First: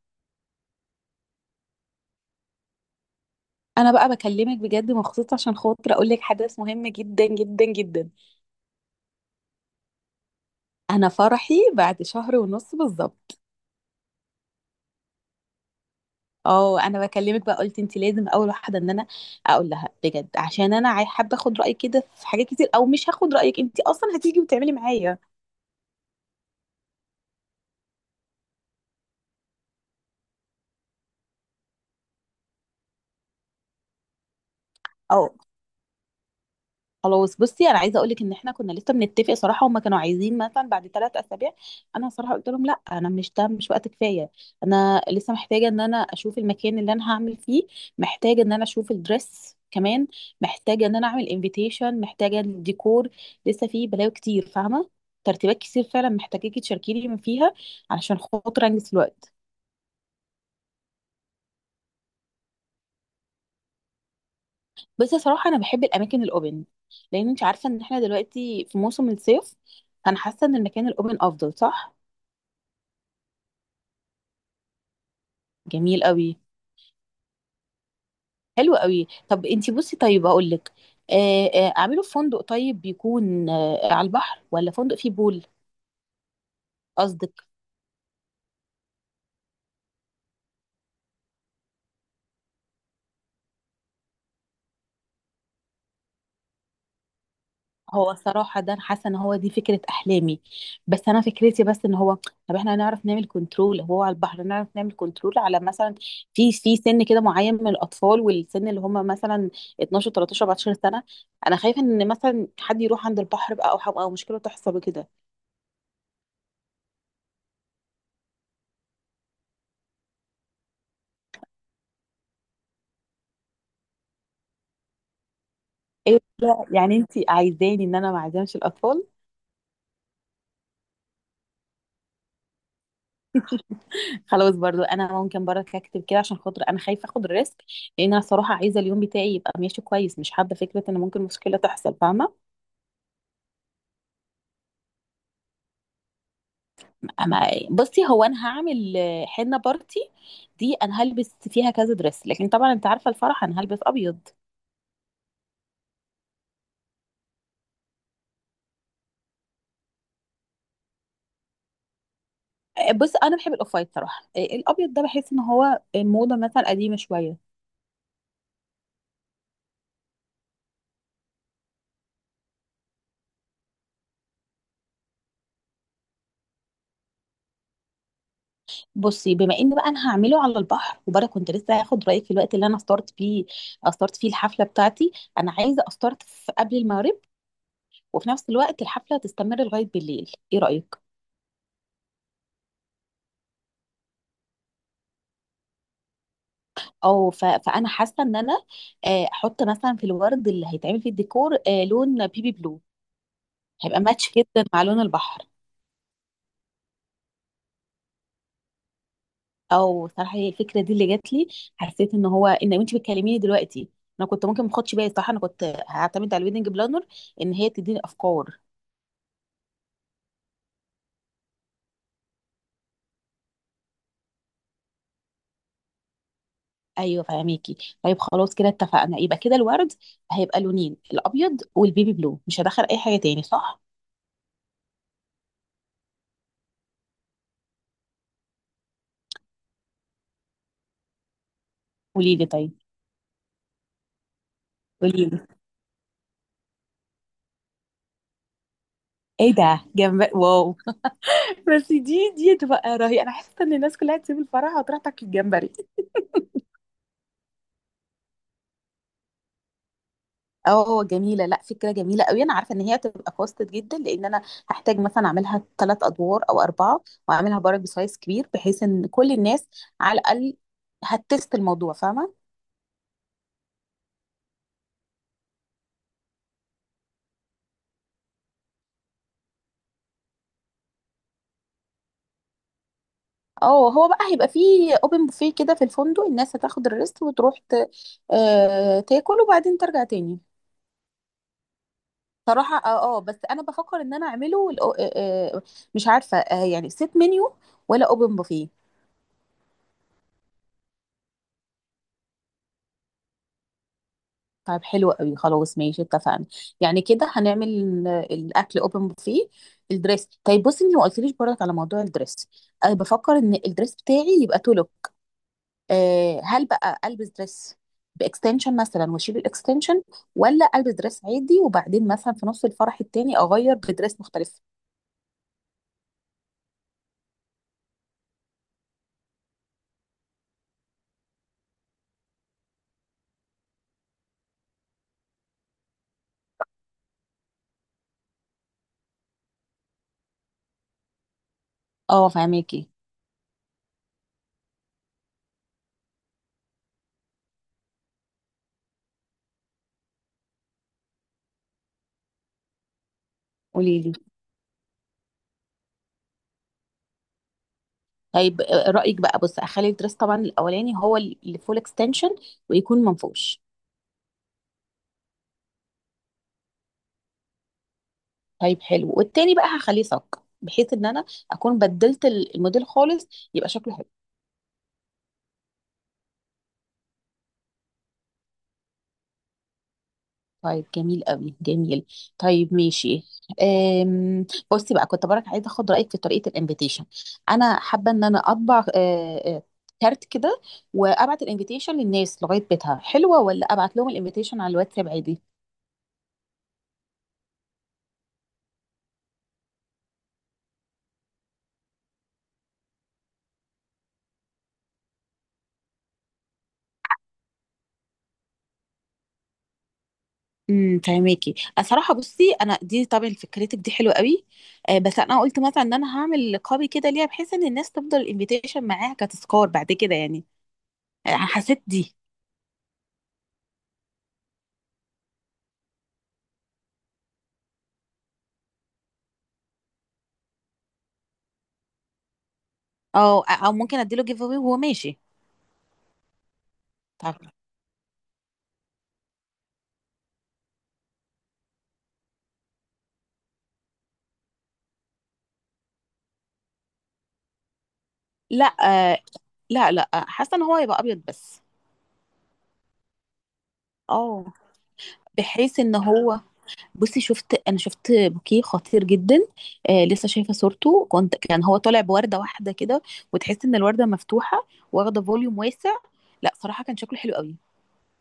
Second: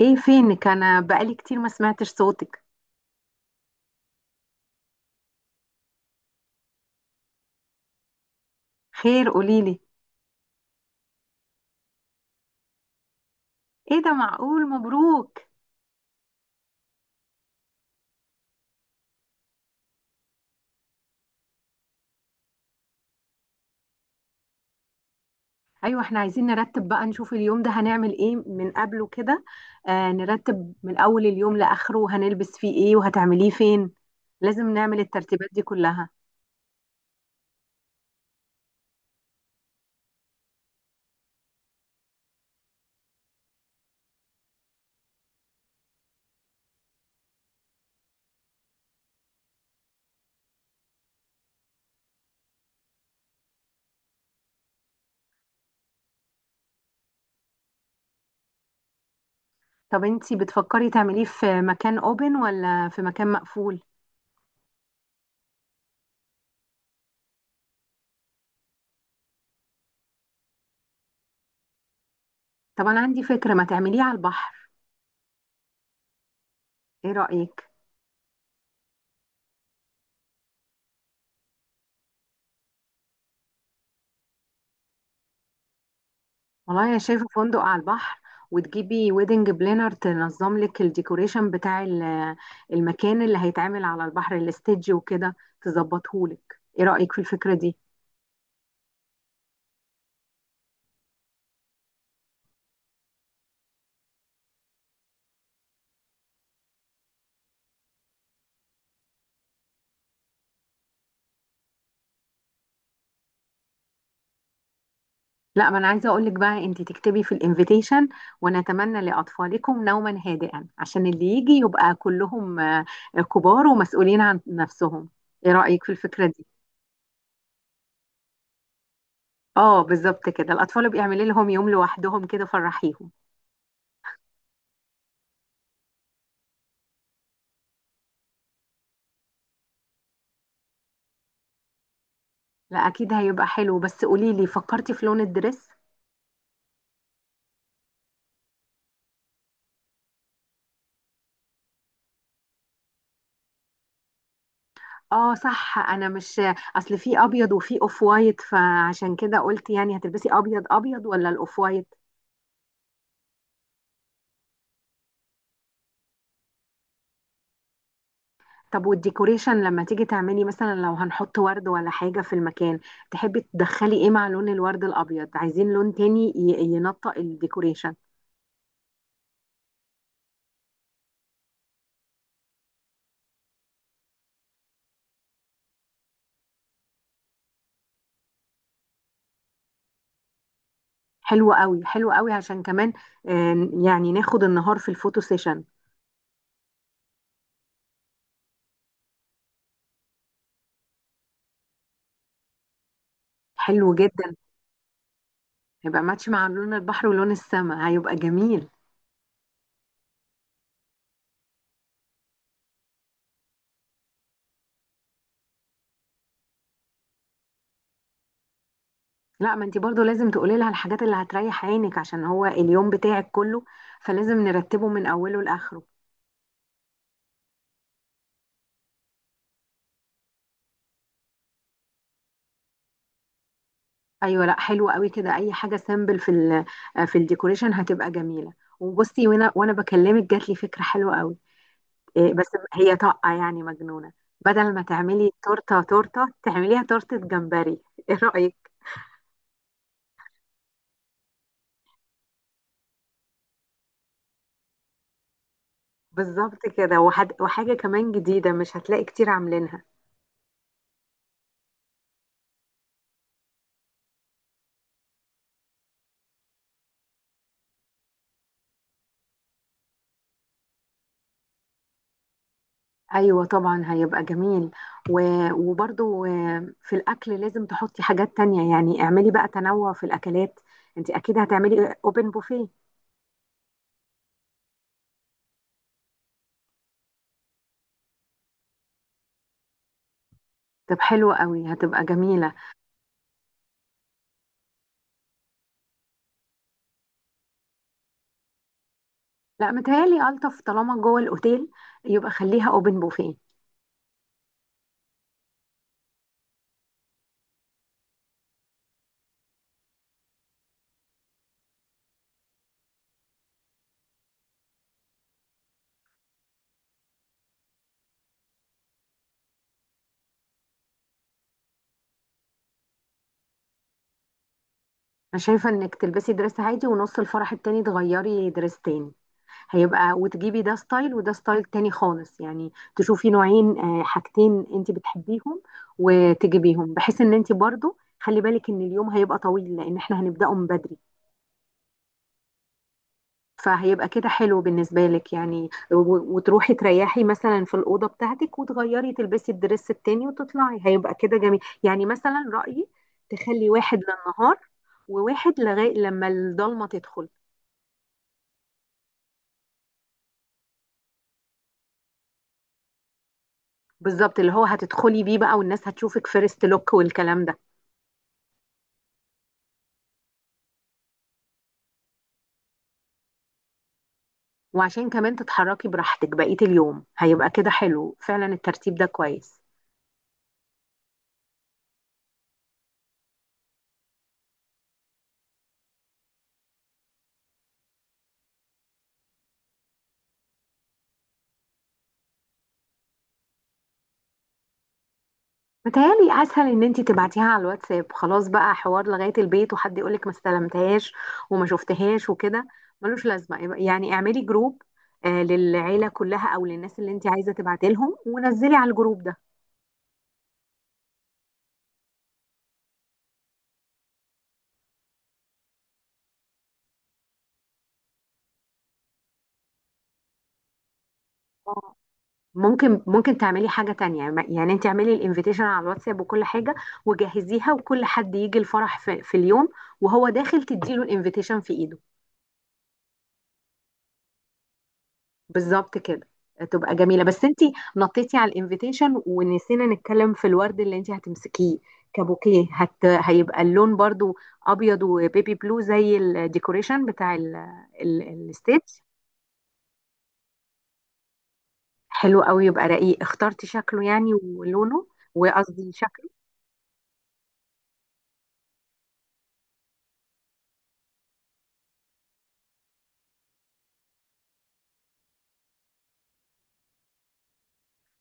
ايه فينك؟ انا بقالي كتير ما سمعتش صوتك. انا بقى بكلمك بجد مخصوص عشان خاطر اقول لك حدث مهم جدا جدا جدا. خير، قوليلي. انا فرحي بعد شهر ونص بالظبط. ايه ده؟ معقول؟ مبروك. اه، انا بكلمك بقى، قلت انت لازم اول واحده ان انا اقول لها بجد عشان انا حابه اخد رايك كده في حاجات كتير، او مش هاخد رايك انت اصلا هتيجي وتعملي معايا. ايوه، احنا عايزين نرتب بقى، نشوف اليوم ده هنعمل ايه من قبله كده. آه، نرتب من اول اليوم لاخره، هنلبس فيه ايه وهتعمليه فين. لازم نعمل آه. الترتيبات دي كلها. خلاص بصي انا عايزه اقول لك ان احنا كنا لسه بنتفق صراحه، هما كانوا عايزين مثلا بعد 3 اسابيع. انا صراحه قلت لهم لا، انا مش، ده مش وقت كفايه. انا لسه محتاجه ان انا اشوف المكان اللي انا هعمل فيه، محتاجه ان انا اشوف الدريس كمان، محتاجه ان انا اعمل انفيتيشن، محتاجه الديكور. لسه فيه بلاوي كتير فاهمه؟ ترتيبات كتير فعلا محتاجاكي تشاركيني من فيها علشان خاطر انجز في الوقت. طب انتي بتفكري تعمليه في مكان اوبن ولا في مكان مقفول؟ بس صراحه انا بحب الاماكن الاوبن، لان انت عارفه ان احنا دلوقتي في موسم الصيف. انا حاسه ان المكان الاوبن افضل، صح؟ طب انا عندي فكرة، ما تعمليه على البحر. جميل قوي. ايه رأيك؟ حلو قوي. طب انتي بصي، طيب هقول لك. اعمله في فندق، طيب بيكون على البحر ولا فندق فيه بول؟ والله انا شايفه قصدك؟ فندق على البحر. وتجيبي ويدنج بلانر تنظم لك الديكوريشن بتاع المكان اللي هيتعمل على البحر، الاستيدج وكده، تظبطه لك. ايه رايك في الفكره دي؟ هو الصراحه ده انا حاسه ان هو دي فكره احلامي. بس انا فكرتي بس ان هو، طب احنا هنعرف نعمل كنترول، هو على البحر نعرف نعمل كنترول على مثلا في سن كده معين من الاطفال، والسن اللي هم مثلا 12 13 14 سنه. انا خايفه ان مثلا حد يروح عند البحر بقى، او أو مشكله تحصل وكده. لا، ما انا عايزه اقول لك بقى انت تكتبي في الانفيتيشن: ونتمنى لاطفالكم نوما هادئا، عشان اللي يجي يبقى كلهم كبار ومسؤولين عن نفسهم. ايه رايك في ايه الفكره دي؟ ده؟ يعني انتي عايزاني ان انا ما اعزمش الاطفال؟ اه، بالظبط كده. الاطفال بيعملي لهم يوم لوحدهم كده فرحيهم. خلاص برضو انا ممكن برضك اكتب كده عشان خاطر انا خايفه اخد الريسك، لان انا صراحه عايزه اليوم بتاعي يبقى ماشي كويس، مش حابه فكره ان ممكن مشكله تحصل فاهمه. لا، اكيد هيبقى حلو. بس قولي لي فكرتي في لون الدريس. اما بصي، هو انا هعمل حنه بارتي، دي انا هلبس فيها كذا دريس، لكن طبعا انت عارفه الفرح انا هلبس ابيض. اه، صح، انا مش، اصل في ابيض وفي اوف وايت، فعشان كده قلت يعني هتلبسي ابيض ابيض ولا الاوف وايت؟ بص، انا بحب الاوف وايت صراحه، الابيض ده بحس ان هو موضه مثلا قديمه شويه. طب والديكوريشن لما تيجي تعملي، مثلا لو هنحط ورد ولا حاجة في المكان، تحبي تدخلي ايه مع لون الورد الابيض؟ عايزين لون تاني ينطق الديكوريشن. بصي، بما ان بقى انا هعمله على البحر، وبرضه كنت لسه هاخد رايك في الوقت اللي انا استارت فيه، استارت فيه الحفله بتاعتي. انا عايزه استارت في قبل المغرب، وفي نفس الوقت الحفله تستمر لغايه بالليل، ايه رايك؟ حلو قوي، حلو قوي عشان كمان يعني ناخد النهار في الفوتو سيشن. او فانا حاسه ان انا احط مثلا في الورد اللي هيتعمل فيه الديكور لون بيبي بلو. حلو هيبقى ماتش جدا. جدا مع لون البحر. هيبقى ماتش مع لون البحر ولون السماء، هيبقى جميل. او صراحه هي الفكره دي اللي جات لي، حسيت ان هو ان انت بتكلميني دلوقتي، انا كنت ممكن ما اخدش بالي، صح؟ انا كنت هعتمد على الويدنج بلانر ان هي تديني افكار. لا، ما انت برضو لازم تقولي لها الحاجات اللي هتريح عينك، عشان هو اليوم بتاعك كله، فلازم نرتبه من اوله لاخره. ايوه فهميكي. طيب خلاص كده اتفقنا، يبقى كده الورد هيبقى لونين، الابيض والبيبي بلو، مش هدخل اي حاجه تاني، صح؟ ايوه، لا حلو قوي كده، اي حاجه سامبل في ال آه، في الديكوريشن هتبقى جميله. وبصي، وانا بكلمك جات لي فكره حلوه قوي. إيه قولي بس؟ لي طيب. هي طاقه يعني مجنونه. بدل ما قولي تعملي لي. تورته تورته، تعمليها تورته جمبري ايه رايك؟ ايه ده؟ جمبري، واو. بس دي تبقى رهيبه، انا حاسه ان الناس كلها تسيب الفرح وتروح تاكل الجمبري. بالظبط كده. وحاجه كمان جديده مش هتلاقي كتير عاملينها. اه جميله، لا فكره جميله قوي. انا عارفه ان هي هتبقى كوستد جدا، لان انا هحتاج مثلا اعملها 3 ادوار او 4، واعملها برضه بسايز كبير بحيث ان كل الناس على الاقل هتست الموضوع فاهمه. ايوه، طبعا هيبقى جميل. وبرضو في الاكل لازم تحطي حاجات تانية، يعني اعملي بقى تنوع في الاكلات. انت اكيد هتعملي اوبن بوفيه. اه، هو بقى هيبقى فيه اوبن بوفيه كده في الفندق، الناس هتاخد الريست وتروح تاكل، وبعدين ترجع تاني. طب حلو قوي، هتبقى جميلة. صراحة اه، بس انا بفكر ان انا اعمله مش عارفة، يعني سيت منيو ولا اوبن بوفيه. لا، متهيألي الطف طالما جوه الاوتيل يبقى خليها اوبن بوفيه. طيب حلو قوي، خلاص ماشي اتفقنا. يعني كده هنعمل الاكل اوبن بوفيه. الدريس، طيب بصي اني ما قلتليش برضك على موضوع الدريس. انا بفكر ان الدريس بتاعي يبقى تولو. هل بقى البس دريس باكستنشن مثلا واشيل الاكستنشن، ولا البس دريس عادي وبعدين مثلا في نص الفرح التاني اغير بدريس مختلف؟ انا شايفة انك تلبسي دريس عادي ونص الفرح التاني تغيري دريس تاني، هيبقى وتجيبي ده ستايل وده ستايل تاني خالص، يعني تشوفي نوعين حاجتين انت بتحبيهم وتجيبيهم، بحيث ان انت برضو خلي بالك ان اليوم هيبقى طويل لان احنا هنبدأه من بدري. اه فهماكي. فهيبقى كده حلو بالنسبة لك يعني، وتروحي تريحي مثلا في الأوضة بتاعتك وتغيري تلبسي الدرس التاني وتطلعي، هيبقى كده جميل يعني، مثلا رأيي تخلي واحد قوليلي للنهار، وواحد لغاية لما الضلمة تدخل. طيب. رأيك بقى، بص اخلي الدريس، طبعا الاولاني هو اللي فول اكستنشن ويكون منفوش. بالظبط، اللي هو هتدخلي بيه بقى والناس هتشوفك فيرست لوك والكلام ده. طيب حلو، والتاني بقى هخليه صك بحيث ان انا اكون بدلت الموديل خالص، يبقى شكله حلو. وعشان كمان تتحركي براحتك بقية اليوم، هيبقى كده حلو فعلا، الترتيب ده كويس. طيب جميل قوي، جميل. طيب ماشي. بصي بقى، كنت برك عايزه اخد رايك في طريقه الانفيتيشن. انا حابه ان انا اطبع كارت كده، وابعت الانفيتيشن للناس لغايه بيتها، حلوه ولا ابعت لهم الانفيتيشن على الواتساب عادي؟ متهيألي أسهل إن أنتي تبعتيها على الواتساب، خلاص بقى حوار لغاية البيت وحد يقولك ما استلمتهاش وما شفتهاش وكده. ملوش لازمة، يعني اعملي جروب للعيلة كلها أو للناس اللي أنتي عايزة تبعتي لهم ونزلي على الجروب ده. فهماكي. صراحه بصي، انا دي طبعا فكرتك دي حلوه قوي، بس انا قلت مثلا ان انا هعمل قابي كده ليها بحيث ان الناس تفضل الانفيتيشن معاها كتذكار بعد كده، يعني حسيت اه. دي. ممكن تعملي حاجة تانية. يعني انت اعملي الانفيتيشن على الواتساب وكل حاجة، وجهزيها، وكل حد يجي الفرح في اليوم وهو داخل تديله الانفيتيشن في ايده. او ممكن اديله جيف اواي وهو ماشي. بالظبط كده. تبقى جميلة، طب بس انتي نطيتي على الانفيتيشن ونسينا نتكلم في الورد اللي انتي هتمسكيه. كبوكيه، هيبقى اللون برضو ابيض وبيبي بلو زي الديكوريشن بتاع لا، الستيج. آه لا لا، حاسه ان هو هيبقى ابيض بس. حلو قوي، يبقى رقيق، اخترتي شكله يعني اه، ولونه. بحيث وقصدي ان شكله. هو، بصي شفت، انا شفت بوكيه خطير جدا، لسه شايفه صورته، كان هو طالع بورده واحده كده، وتحس ان الورده مفتوحه، واخده فوليوم واسع. لا صراحه كان شكله حلو قوي.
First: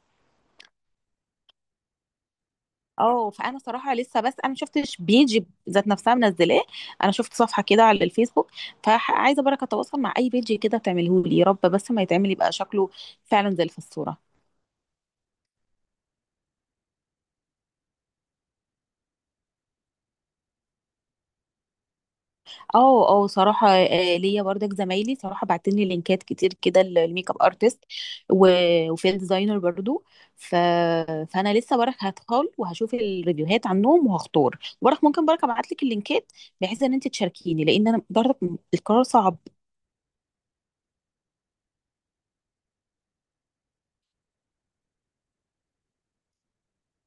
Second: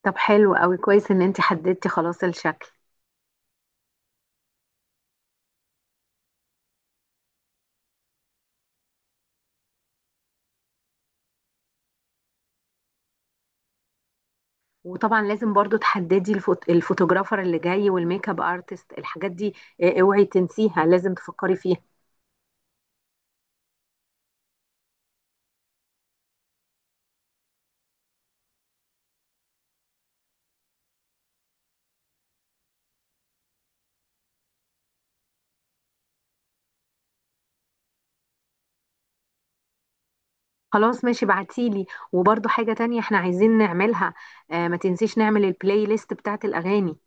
طب حلو قوي، كويس ان انتي حددتي خلاص الشكل. اه، فانا صراحه لسه، بس انا ما شفتش بيج ذات نفسها منزلاه. انا شفت صفحه كده على الفيسبوك، فعايزه بركه اتواصل مع اي بيج كده تعمله لي يا رب، بس ما يتعمل يبقى شكله فعلا زي اللي في الصوره. وطبعا لازم برضو تحددي الفوتوغرافر اللي جاي والميك اب ارتست، الحاجات دي. اه، اوعي تنسيها، لازم تفكري فيها. اه صراحة، ليا برضك زمايلي صراحة بعتني لينكات كتير كده للميك اب ارتست، وفي ديزاينر برضو. ف... فانا لسه برك هدخل وهشوف الريفيوهات عنهم، وهختار برك، ممكن برك ابعت لك اللينكات بحيث ان انت تشاركيني، لان انا برضك القرار صعب. خلاص، ماشي، بعتيلي. وبرضو حاجة تانية احنا عايزين نعملها، آه، ما تنسيش نعمل البلاي ليست بتاعت الأغاني.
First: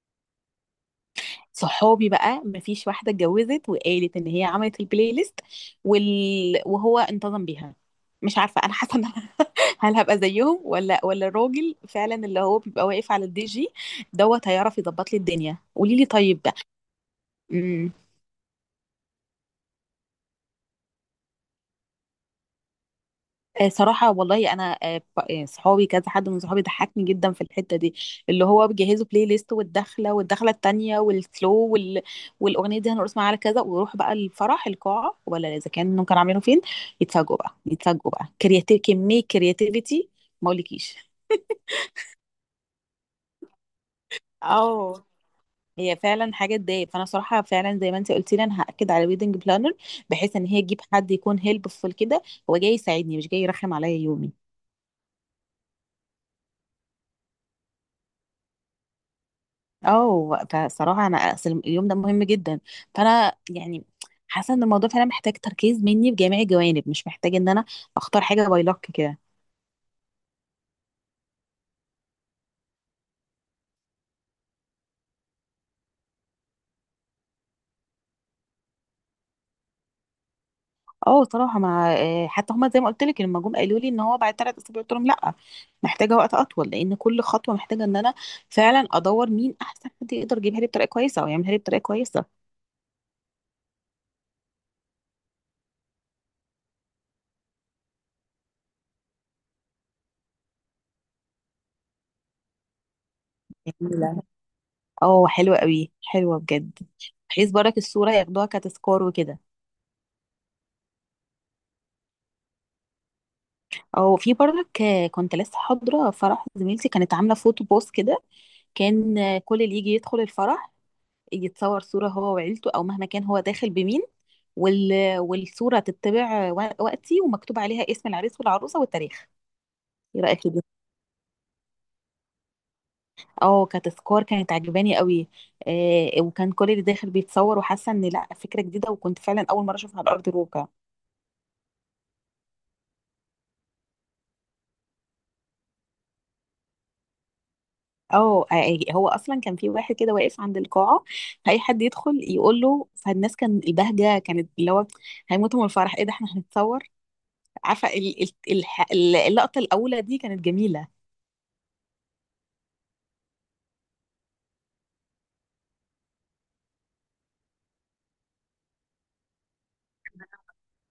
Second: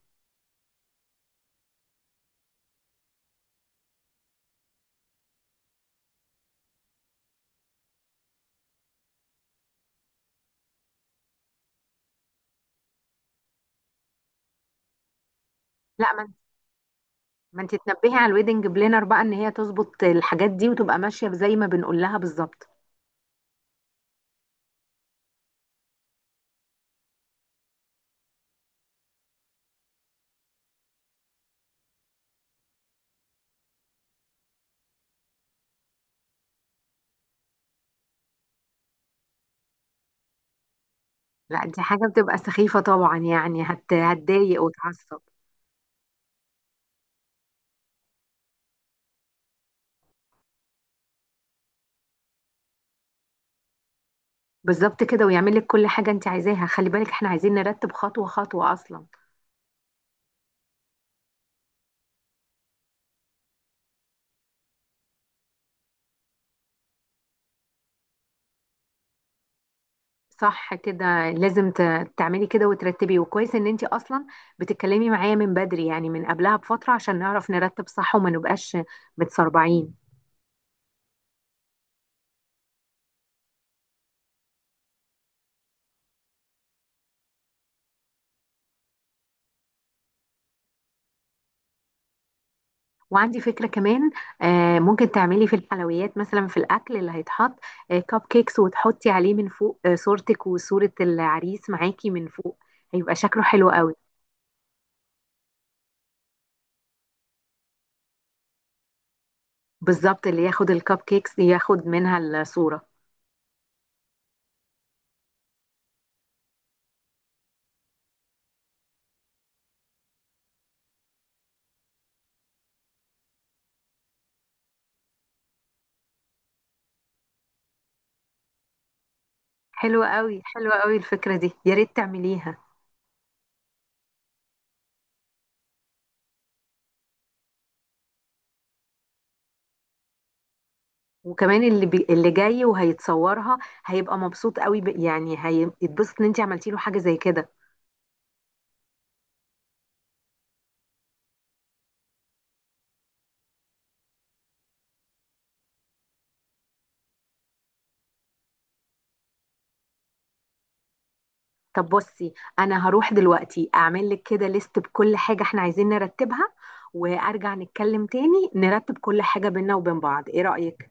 صحابي بقى مفيش واحدة اتجوزت وقالت ان هي عملت البلاي ليست وال... وهو انتظم بيها. مش عارفة، انا حاسة ان هل هابقى زيهم، ولا الراجل فعلا اللي هو بيبقى واقف على الدي جي دوت هيعرف يظبط لي الدنيا، قولي لي لا، طيب. ما انت امم تنبهي على الويدنج بلانر بقى ان هي تظبط الحاجات دي وتبقى ماشية زي ما بنقول لها بالظبط. صراحة والله أنا، صحابي كذا حد من صحابي ضحكني جدا في الحتة دي، اللي هو بيجهزوا بلاي ليست، والدخلة والدخلة التانية والسلو والأغنية دي هنرقص معاها على كذا، ويروح بقى الفرح القاعة ولا إذا كانوا عاملينه فين، يتفاجئوا بقى يتفاجئوا بقى كرياتيف، كمية كرياتيفيتي ما أقولكيش. لا، دي حاجة بتبقى سخيفة طبعا، يعني هتضايق اه وتعصب. هي فعلا حاجه تضايق، فانا صراحه فعلا زي ما انت قلتي لي انا هاكد على ويدنج بلانر بحيث ان هي تجيب حد يكون هيلبفول كده، هو جاي يساعدني مش جاي يرخم عليا يومي. بالظبط كده، ويعمل لك كل حاجة انت عايزاها. خلي بالك احنا عايزين نرتب خطوة خطوة أصلا. اه فصراحه انا اصل اليوم ده مهم جدا، فانا يعني حاسه ان الموضوع فعلا محتاج تركيز مني بجميع الجوانب، مش محتاج ان انا اختار حاجه باي لك كده. صح كده، لازم تعملي كده وترتبي، وكويس ان انتي اصلا بتتكلمي معايا من بدري يعني من قبلها بفترة عشان نعرف نرتب صح وما نبقاش متسربعين. اه صراحه، ما آه، حتى هما زي ما قلت لك لما جم قالوا لي ان هو بعد 3 اسابيع قلت لهم لا، محتاجه وقت اطول، لان كل خطوه محتاجه ان انا فعلا ادور مين احسن حد يقدر يجيبها لي بطريقه كويسه او يعملها لي بطريقه كويسه. وعندي فكرة كمان، ممكن تعملي في الحلويات مثلا، في الاكل اللي هيتحط كب كيكس وتحطي عليه من فوق صورتك وصورة العريس معاكي من فوق، هيبقى شكله حلو قوي. جميلة. اه حلوة قوي، حلوة بجد، بحيث برك الصورة ياخدوها كتذكار وكده. بالظبط، اللي ياخد الكب كيكس ياخد منها الصورة. او في برك، كنت لسه حاضرة فرح زميلتي، كانت عاملة فوتو بوست كده، كان كل اللي يجي يدخل الفرح يتصور صورة هو وعيلته او مهما كان هو داخل بمين، وال... والصورة تتبع وقتي ومكتوب عليها اسم العريس والعروسة والتاريخ. حلوة ايه رأيك قوي، في دي؟ حلوة قوي الفكرة دي، يا ريت تعمليها. اه، كتذكار كانت عجباني قوي. وكان كل اللي داخل بيتصور وحاسة ان لا فكرة جديدة، وكنت فعلا اول مرة اشوفها على ارض الواقع. وكمان اللي جاي وهيتصورها هيبقى مبسوط قوي، يعني هيتبسط ان انت عملتي له حاجه زي كده. اه، هو اصلا كان في واحد كده واقف عند القاعه، اي حد يدخل يقول له، فالناس كان البهجه كانت اللي هو هيموتوا من الفرح، ايه ده احنا هنتصور. عارفه اللقطه الاولى دي كانت جميله. طب بصي، انا هروح دلوقتي اعمل لك كده ليست بكل حاجه احنا عايزين نرتبها، وارجع نتكلم تاني نرتب كل حاجه بينا وبين بعض. ايه رايك؟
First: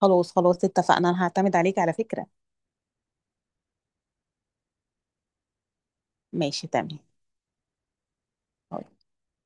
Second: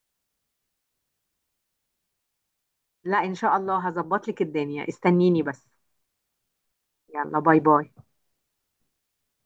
خلاص خلاص اتفقنا، انا هعتمد عليك على فكره. لا، ان شاء الله هظبط لك الدنيا، استنيني بس. ماشي تمام. يلا، باي باي.